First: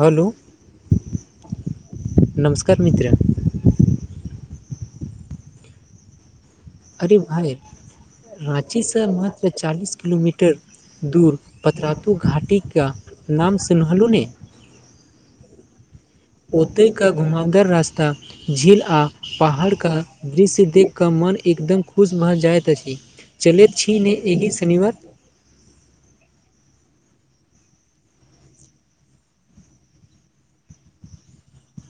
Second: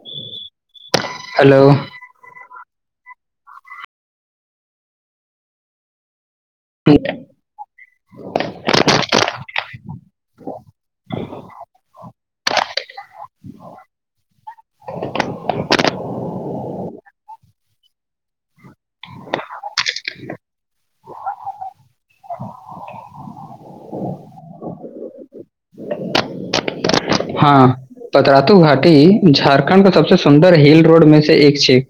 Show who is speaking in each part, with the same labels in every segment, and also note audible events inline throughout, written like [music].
Speaker 1: Hello!
Speaker 2: Hello!
Speaker 1: नमस्कार मित्र! अरे भाई राँची सँ मात्र चालीस किलोमीटर। दूर पत्ररातू घाटी के नाम सँ नहलहुँ ने। ओते का घुमावदर रास्ता। झील आ पहाड़ के दृश्य देख कऽ मन एकदम खुश भऽ जाइत अछि। चलैत छी नहि एहि शनिवार।
Speaker 2: हँ पतरातू घाटी झारखण्ड के सब सऽ सुन्दर हिल रोड मे से एक छै।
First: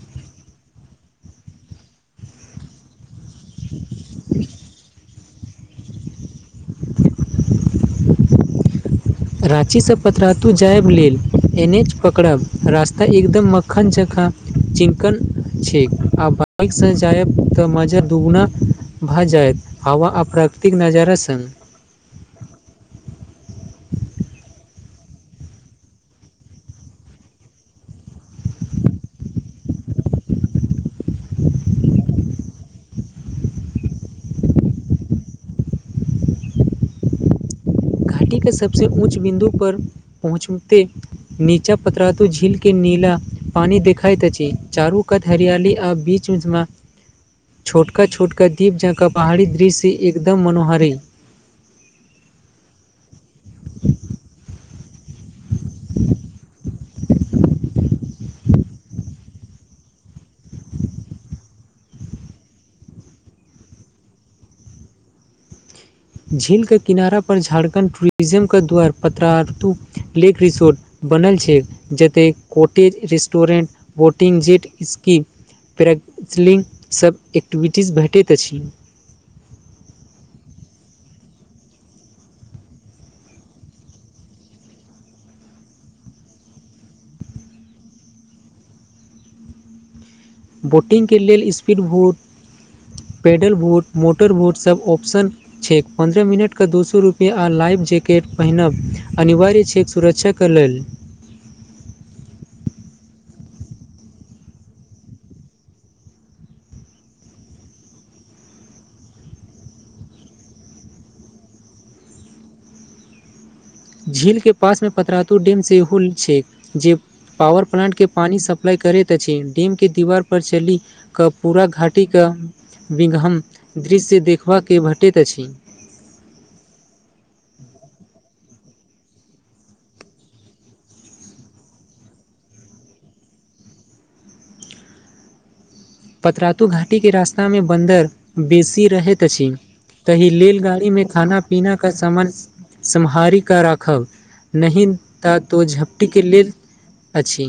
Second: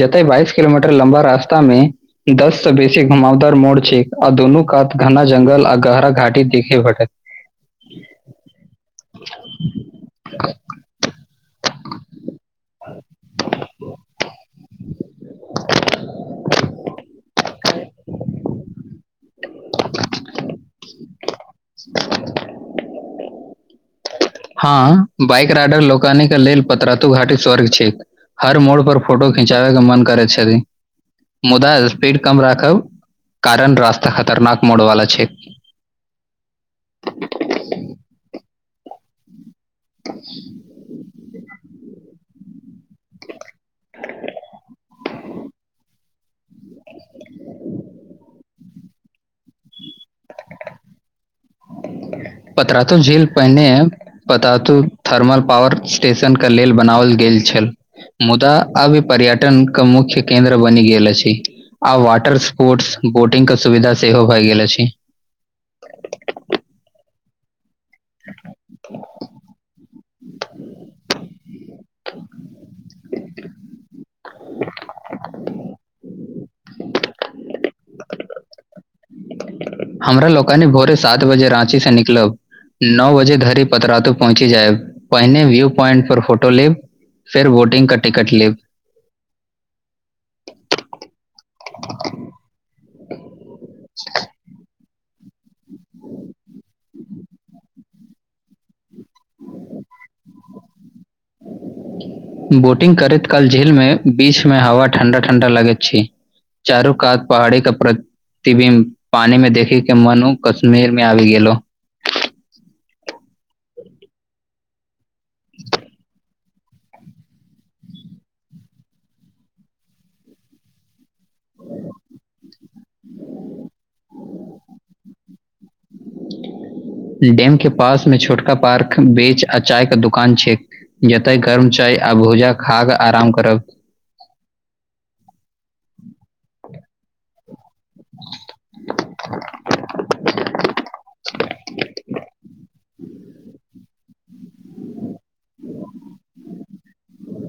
Speaker 2: जते बाइस किलोमीटर लम्बा रास्ता मे। दस से बेसी घुमवदार मोड़ छै आ दुनू कात घना जंगल आ गहरा घाटी देखे भटे।
Speaker 1: राँची सँ पतरातू जायब लेल। एनएच पकड़ब रास्ता एकदम मखन जकां। चिकन छै आ बाइक सँ जायब तऽ मजा दुगुना। भ जायत हवा प्रकृति नजारा सन।
Speaker 2: [unintelligible] हँ बाइक राइडर लोकानी के लेल पत्रराातू घाटी स्वर्ग छै हर मोड़ पर फोटो खिचाबै के मन करै छथि। मुदा स्पीड कम राखब कारण रास्ता खतरनाक मोड वाला छै।
Speaker 1: घाटी के सब सँ उच बिन्दु पर पहुँचते। नीचा पतरातू झील के नीला पानी देखाईत अछि चारू कत हरियाली आ बीच ऊच मे छोटका छोटका द्वीप जँकाँ पहाड़ी दृश्य एकदम मनोहर अई।
Speaker 2: पतरातू झील पहने है पतातू। थर्मल पॉावर स्टेशन के लेल बनाओल गेल छल। मुदा अब पर्यटनके मुख्य केन्द्र बनि गेल अछि। आ वाटर स्पोर्ट्स बोटिंग के सुविधा सेहो भय गेल अछि।
Speaker 1: झील के किनारा पर झारखण्ड टूरिज्म के द्वार। पत्ररातु लेेक रिसोर्ट बनल छै जते cottage restaurant. Boating jet ski प्रैसलिंगसभ एक्टिविटीज भेटैत अछि।
Speaker 2: हमरा लोकानी भोरे सात बजे राँची सऽ निकलब। नओ बजे धरि पतरातो पहुँची जायब पहिने व्यू पॉइंट पर फोटो लेब। फेर वोटिंग के टिकट लेब।
Speaker 1: बोटिंगके लेल speed boat paddle boat motor बोटसभ ऑप्शन। छैक पन्द्रह मिनटके दू सए रुपैआ आ लाइफ जैकेट पहिरब अनिवार्य छै सुरक्षा। क लेल।
Speaker 2: बोटिंग करैत काल झील मे बीच मे हवा ठण्डा ठण्डा लगैत छै। चारू कात पहाड़े के प्ररत। ति भी पानी में देखै के मन उ कश्मीर में आबि गेलो।
Speaker 1: झील के पास मे पतरातू डैम से होल छै जे। पॉावर प्लांट के पानी सप्लाई करैत अछि डेम के दीवार पर चली। के पूरा घाटी के विघम दृश्य देखबबाक भेटैत अछि।
Speaker 2: डेम के पास में छोटका पार्क बेच आ चाय का दुकान छै। जतय गर्म चाय आ भूजा खााकऽ आराम करब।
Speaker 1: पतरातू घाटी के रास्ता मे बन्दर बेसी रहैत अछि। तहि लेलगाड़ी मे खाना पीना के सामान। सम्हारी क राखव नहि त तो झपटी के लेल। अछि।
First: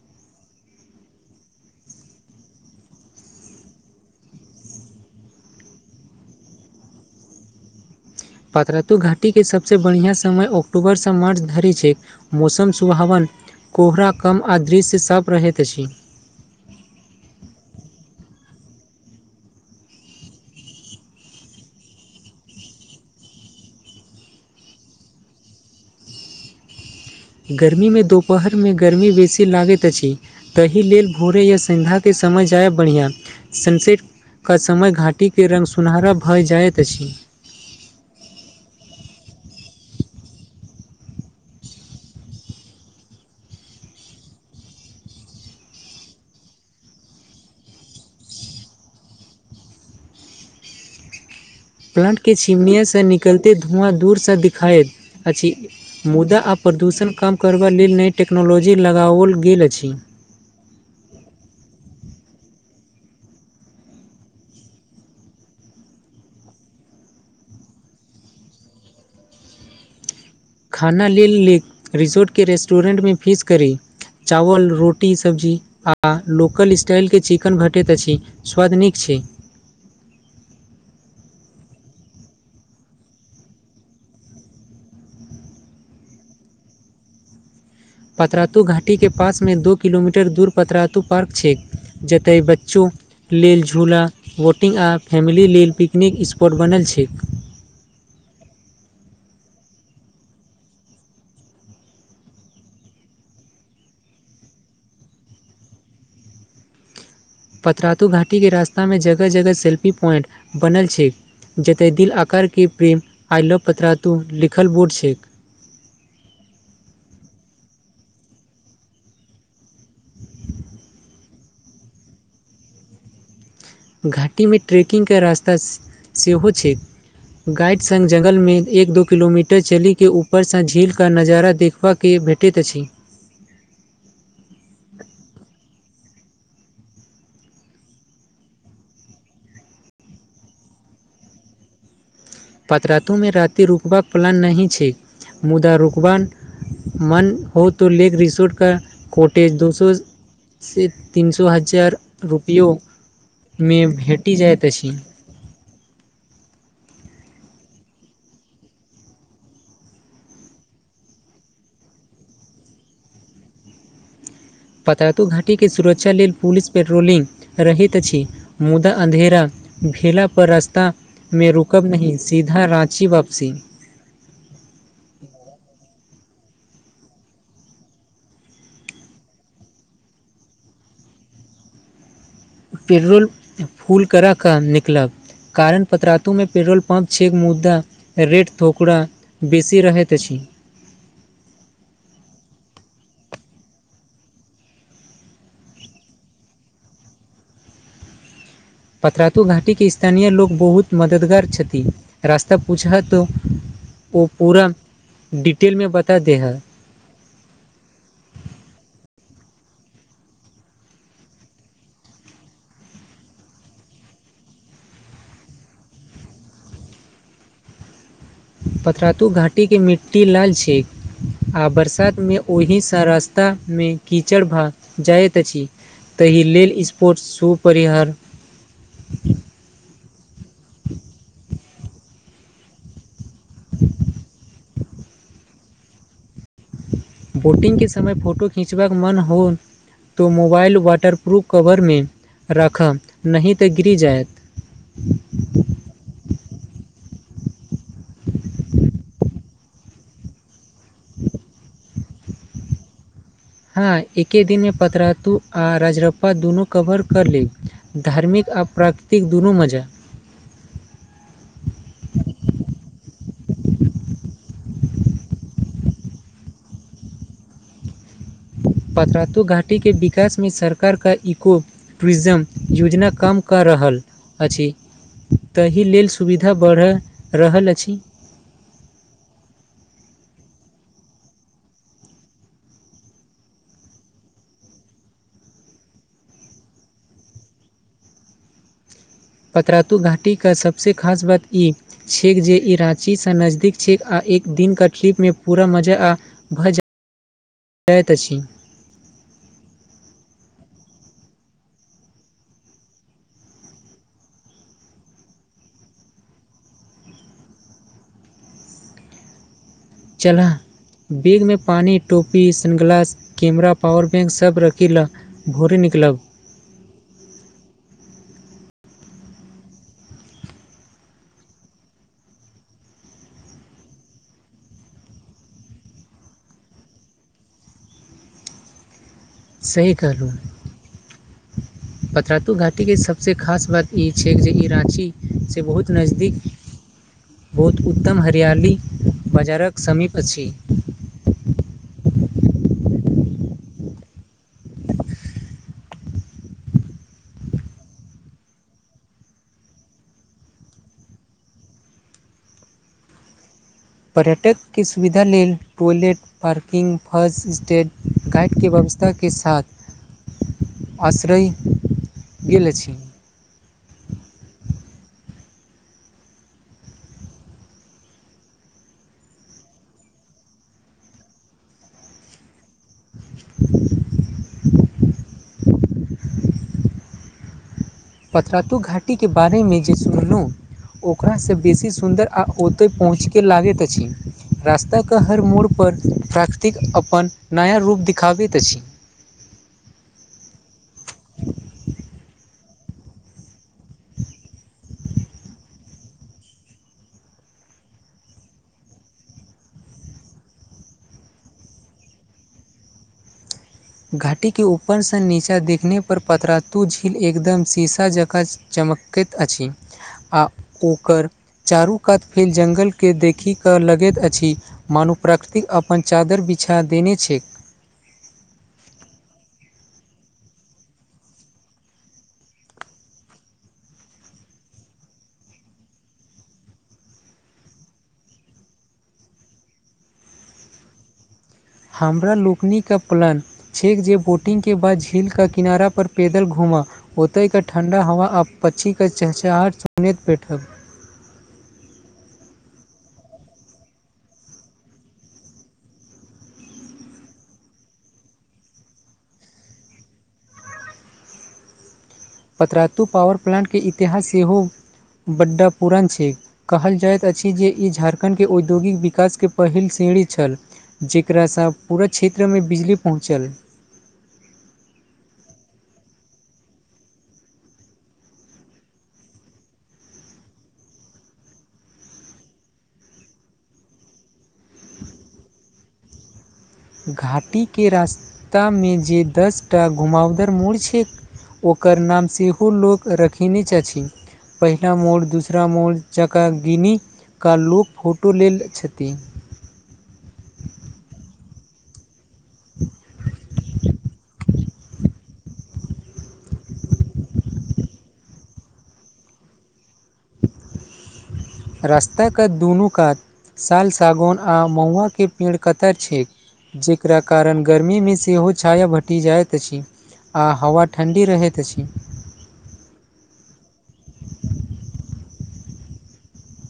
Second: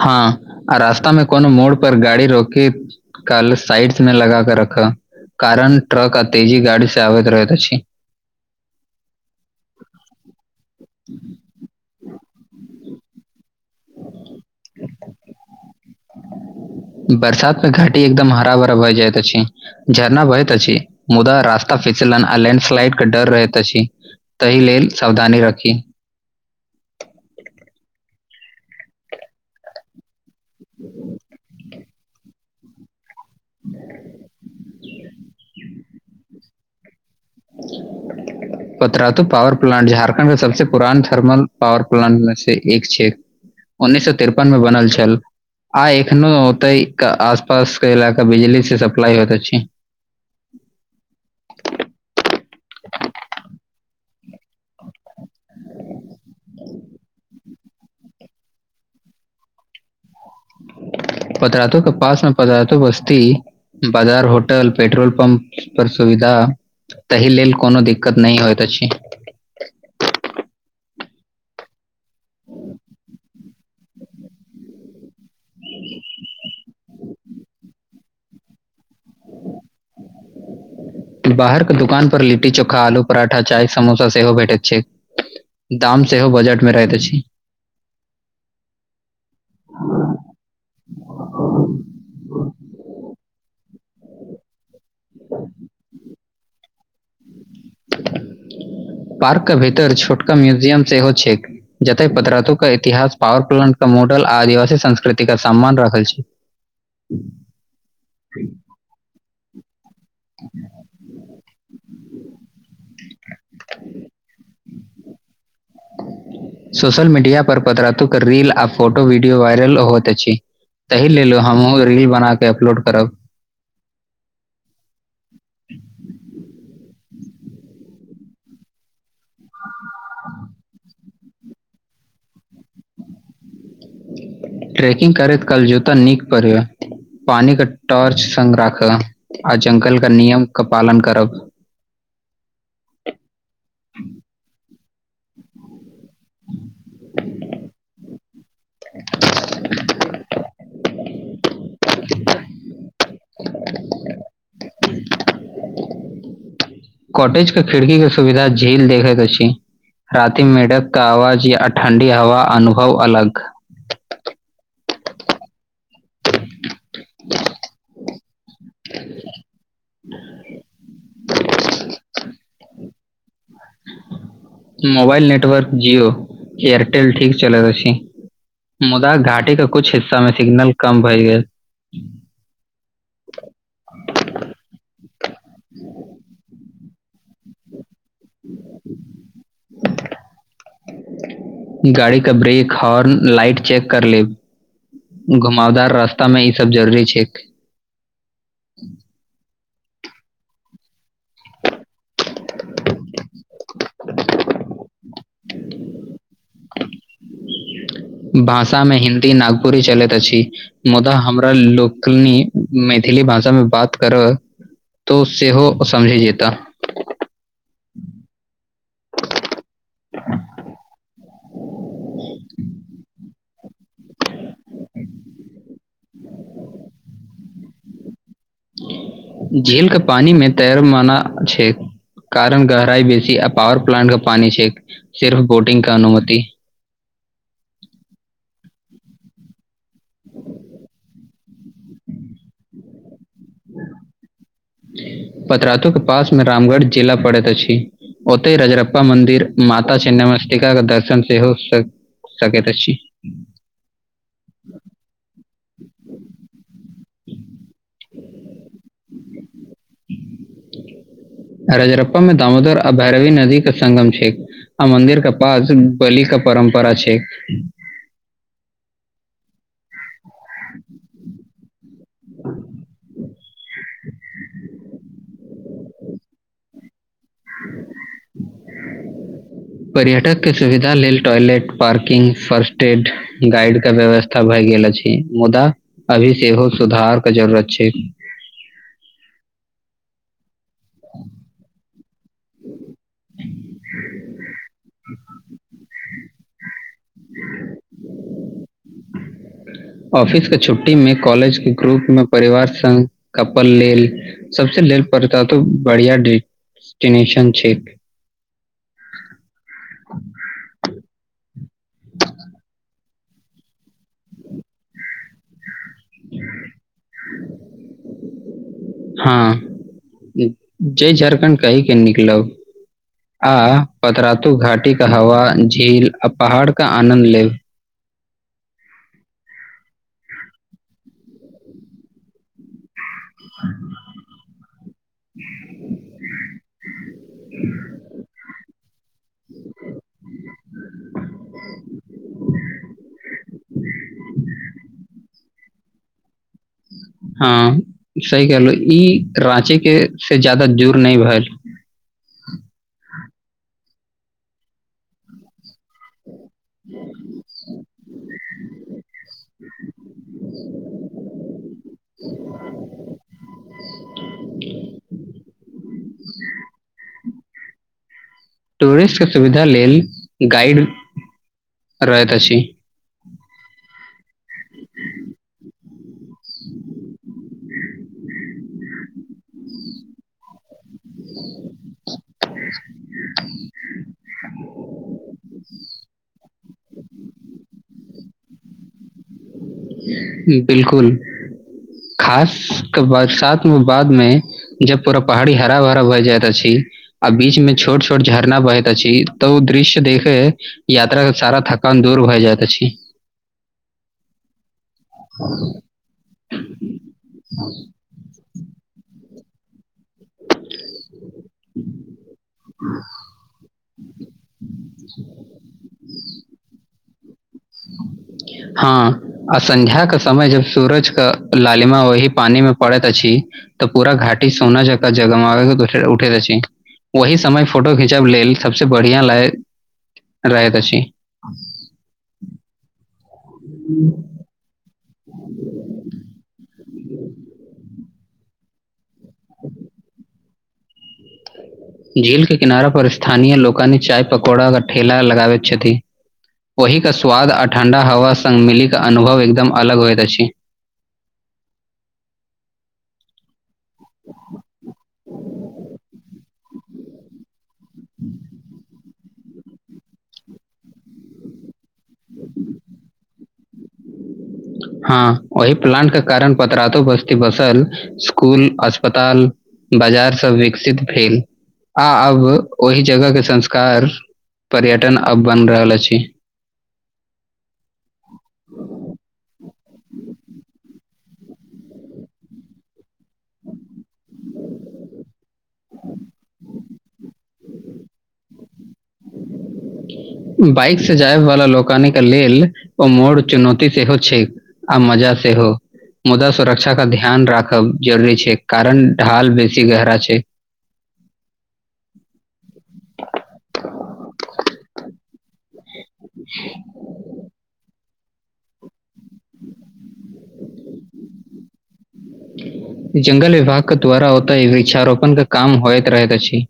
Speaker 2: हँ, आ रास्ता मे कोनो मोड़ पर, गाड़ी रोकी काल साइडस में लगा के रख, कारण ट्रक आ तेजी गाड़ी से आबैत रहैत अछि।
Speaker 1: पात्रातो घाटी के सबसँ बढ़िआँ समय, अक्टूबरसँ मार्च धरि छै। मौसम सुभावन, कोहरा कम, आ दृश्य सब रहैत अछि।
Speaker 2: बरसात मे घाटी, एकदम हरा -भरा भए जाइत अछि। झरना बहैत अछि, मुदा रास्ता फिसलन, आ लैंडस्लाइड के डर रहैत अछि। ताहि लेल सावधानी रखी।
Speaker 1: गर्मीमे, दुपहरमे गर्मी बेसी लागैत अछि। ताहि लेल भोरे या, सध्या के समय जाय बढ़िआँ, सनसेट क समय घाटीके रङ्ग सुनहरा भऽ जाइत अछि।
Speaker 2: पत्ररा त पॉावर प्लांट, झारखण्ड के सबस पुरान थर्मल पावर प्लांट मे से, एक छै। उन्नैस सए तिरपन मे बनल छल। आइ एखनो ओतै आस -पास के इलाका बिजली से सप्लाई होयते छै।
Speaker 1: प्लांटके छिमनिआसँ निकलते, धुआँ दूरसँ देखाइत अछि। मुदा आ प्रदूषण कम करबा लेल, नइ टेक्नोलॉजी लगाओल गेल अछि।
Speaker 2: पतरातो के पास, न पदराातो बस्ती बाजार, होटल, पेट्रोल पम्प, पर सुविधा ताहि लेल कोनो दिक्कत नहि होइत अछि।
Speaker 1: खाना लेल, ले रिसोर्टके रेस्टोरेटमे फीस करी। चावल, रोटी -सब्जी, आ लोकल स्टाइलके, चिकेन भेटैत अछि। स्वाद नीक छै।
Speaker 2: बाहर के दुकान पर, लिट्टी चोखा, आलू पराठा, चाय समोसा, सेहो भेटैत छै। दाम सेहो बजट मे रहैत अछि।
Speaker 1: पत्रराातू घाटीके पासमे, दू किलोमीटर दूर, पत्रराातू पार्क छैक। जतय बच्चो। लेल झूला, वोटिंग, आ फैमिली लेल पिकनिक स्पॉट बनल छैक। [unintelligible]
Speaker 2: पार्कके भीतर, छोटका म्यूजियम सेहो छै। जते पदराातो के इतिहास, पावर प्लांट के मॉडल आ, आदिवासी संस्कृति के, सम्मान रखल छै। हू [inaudible]
Speaker 1: पतराातू घाटी के रास्तामे, जगह- जगह सेल्फी प्वाइंट, बनल छै। जतय दिल आकारके, प्रेम आइ लव पत्रा तू लिखल बोर्ड छैक।
Speaker 2: सोशल मीडिया पर, पदरातुक रील, आ फोटो, वीडियो, वायरल होइत अछि। ताहि लेल हमहूँ, रील बनााके अपलोड करब।
Speaker 1: घाटीमे ट्रैेकिंगके रास्ता सेहो छै। गाइड सङ्ग जङंगलमे, एक दो किलोमीटर टर, चलीके, ऊपरसँ झील कऽ नजारा देखबाके भेटैत अछि।
Speaker 2: रेकिंग करैत, कल जोता नीक पढ़। पानी के टॉर्च संग राखब, आ जंगल के नियम के पालन करब।
Speaker 1: पात्रातुमे राति रुकबाक प्लान नहि छै, मुदा रुकबा मन हो त लेक रिसोर्ट क कोॉटेज दोसरो से तीन सए, हजार रुपयो मे भेटि जाइत अछि।
Speaker 2: कॉटेज के खिड़की के सुविधा, झील देखे के छी। राति मेढ़क क आवाज, या ठण्डी हवाक अनुभव अलग।
Speaker 1: पताातो घाटीके सुरक्षा लेल पुलिस पेट्रोलिंग रहैत अछि मुदा अन्धेरा भेला पर रास्ता मे रुकब नहि सीधा राँची वापसी।
Speaker 2: मोबाल नेटवर्क जिओ, एयरटेल ठीक चलि रहल अछि। मुदा घाटी के कुछ हिस्सा में सिग्नल कम भए गेल।
Speaker 1: पेड्रोल फुल करा क निकलब। कारण पतरातूमे पेट्रोल पम्प छै मुदा रेट थुकरा बेसी रहैत अछि।
Speaker 2: गाड़ी के ब्रेक, हॉर्न, लाइट चेक कर लेब। घुमावदार रास्ता मे ई सब जरूरी छैक।
Speaker 1: पतरातु घाटीके स्थानीय लोक बहुत मददगार छथि रास्ता पूछब त ओ पूरा डिटेलमे बता दे ह
Speaker 2: भाषा मे हिन्दी नागपुरी चलैत अछि। मुदा हमरा लोकनि मैथिली भाषामे बात करय तो सेहो समझि जेता
Speaker 1: पतरातु घाटीके मिट्टी लाल छै। आ बरसात मे ओहिसँ रास्ता मे कीचड़ भए जाइत अछि। ताहि लेल स्पोर्ट्स शू परिहर
Speaker 2: झील के पानी में तैर मना छैे। कारण गहराई बेसी आ पॉावर प्लांट के पानी छै सिर्फ बोटिंग के अनुमति
Speaker 1: बोटिंग के समय फोटो खिंचबाक मन हो त मोबाइल वाटरप्रूफ कवरमे राखब नहि त गिरि जायत।
Speaker 2: पतरातु के पासमे रामगढ़ जिला परैत अछि। ओतय रजरप्पा मन्दिर माता छिन्नमस्तिकाके दर्शन सेहो भ सकैत अछि।
Speaker 1: हँ एके दिनमे पतरातु आ राजरप्पा दुनू कवर कर लेब। धार्मिक आ प्राकृतिक दुनू मजा।
Speaker 2: रजरप्पा मे दामोदर आ भैरवी नदी के संगम छैक। आ मंन्दिर के पास बलि के परम्परा छैक।
Speaker 1: पतरातू घाटी टीके विकासमे सरकार के इको टूरीजम योजना काम क रहल अछी ताहि लेल सुविधा बढ़ि रहल अछि।
Speaker 2: पर्यटकके सुविधा लेल toilet parking first aid guide के व्यवस्था भए गेल अछि मुदा अभी सेहो सुधार के जरूरत छै।
Speaker 1: पतरातू घाटी के सबसे खास बात इ छैक जे ई राँचीसे नजदीक छैक आ एक दिनका ट्रिपमे पूरा मजा आ भ जाइत अछि।
Speaker 2: ऑफिस के छुट्टी में, कॉलेज के ग्रुप में परिवार संग कपल लेल सबसे लेल परतातू त बढ़िया डिस्टिनेशन छैक।
Speaker 1: चलह। बैगमे पानी, टोपी, सनग्लास, कैमरा, पावर बैंक सब रखी लह। भोरे निकलब?
Speaker 2: हँ, जय झारखण्ड कहि के निकलब। आ पतरातु घाटी के हवा झील आ पहाड़ के आनन्द लेब।
Speaker 1: सही कहलहुं, पतरातू घाटीके सब से खास बात ई छै जे ई राँचीसे बहुत नजदीक बहुत उत्तम हरियाली बजारक समीप अछि।
Speaker 2: हँ सही कहलों ई राँची के से ज्यादा जदूर नै भेल।
Speaker 1: पर्यटकके सुविधा लेल टॉयलेट, पार्किंग, हाउस स्टे गाईडके व्यवस्था के साथ आश्रयी गेल अछी।
Speaker 2: टूरिस्ट के सुविधा लेल गाइड रहैत अछी।
Speaker 1: [inaudible] पतरातू घाटीके बारेमे जे सुनलहुँ ओकरासे बेसी सुन्दर आ ओत पहुँचके लागैत अछी रास्ताके हर मोड पर प्राकृतिक अपन नया रूप देखाबैत अछि।
Speaker 2: बिलकुल खासक बरसात मे बादमे जब पूरा पहाड़ी हरा भरा भए जाइत अछि आ बीच में छोट छोट झरना बहैत अछी त ओ दृश्य देखय यात्रा के सारा थकान दूर भए जाइत अछी।
Speaker 1: घाटी के ऊपरसँ नीचा देखने पर पतरातू झील एकदम शीशा जकाँ च चमकैत अछि। आ ओकर चारू कात के जङ्गलके देखिकऽ लगैत अछी मानू प्राकृतिक अप पन चादर बिछा देने छै।
Speaker 2: हँ आ संन्ध्या के समय जब सूरज के लालिमा वही पानी मे परैत अछी त पूरा घाटी सोना जकां जग मग उठे उठैैत अछी। ओही समय फोटो खींचब लेल सबसे बढ़िया लै रहैत अछी।
Speaker 1: हमरा लोकनीके प्लन छैक जे बोट टिंग के बाद झील क किनारा पर पैदल घूमब ओतैए के ठण्डा हवा आप पच्छीके चहचहाट सुनैत बैठब।
Speaker 2: झील के किनारा पर स्थानीय लोकानि चाय पकौड़ा के ठेला लगाबैत छथि। ओहिके स्वाद आ ठण्डा हवा संग मिलिकऽ अनुभव एकदम अलग होइत अछि।
Speaker 1: पतरातू पावर प्लान्टकेँ इतिहास सेहो बड्ड पुरान छै। कहल जाइत अछि जे ई झारखण्डके औद्योगिक विकासकेँ पहिल सीढी छल। जेकरास पूरा क्षेत्रमें बिजली पहुँचल।
Speaker 2: हँ ओहि प्लांट के कारण पतरातु बस्ती बसल स्कुल, अस्पताल बजार सभ विकसित भेल आब ओहि जगह के संस्कार पर्यटन अब बनि रहल अछि।
Speaker 1: घाटीकेँ रास्तामे जे दस टा घुमावदार मोड़ छै। ओकर नाम सेहो लोक रखने छथि पहिला मोड़ दूसरा मोड़ जकरा गिनीक लोक फोटो लेल छथिन।
Speaker 2: बाइक सँ जायवाला लोकानि के लेल ओ मोड़ चुनौती सेहो छै आ मजा सेहो मुदा सुरक्षा के ध्यान राखब जरूरी छै कारण ढाल बेसी गहरा छै।
Speaker 1: रास्ता कऽ दुनू कात साल, सागौन आ महुआकेँ पेड़ [unintelligible] छै जेकरा कारण गर्मी मे सेहो छाया भेट जाइत अछि आ हवा ठण्डी रहैत अछि।
Speaker 2: जंगल विभागक द्वारा ओतय वृक्षारोपण के काम होइत रहैत अछि।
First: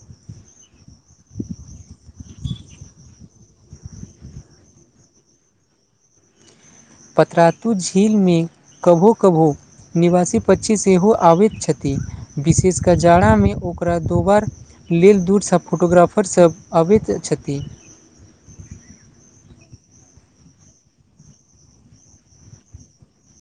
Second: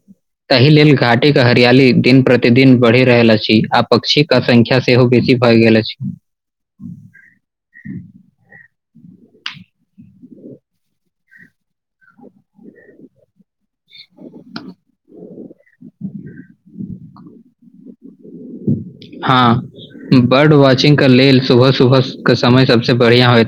Speaker 2: ताहि लेल घाटि के हरियाली दिन प्रतिदिन बढ़ि रहल अछि आ पक्षी कऽ संख्या सेहो बेसी भए गेल अछि।
Speaker 1: पतरातु झीलमे कभो कभो निवासी पक्षी सेहो आबैत छथि विशेषकर जाड़ामे ओ ओकरा दोआर लेल दूरसँ फोटोग्राफरसभ अबैत छथि।
Speaker 2: हँ बर्ड वाचिंग के लेल सुबह सुबह केँ समय सबसे बढ़ियां होयत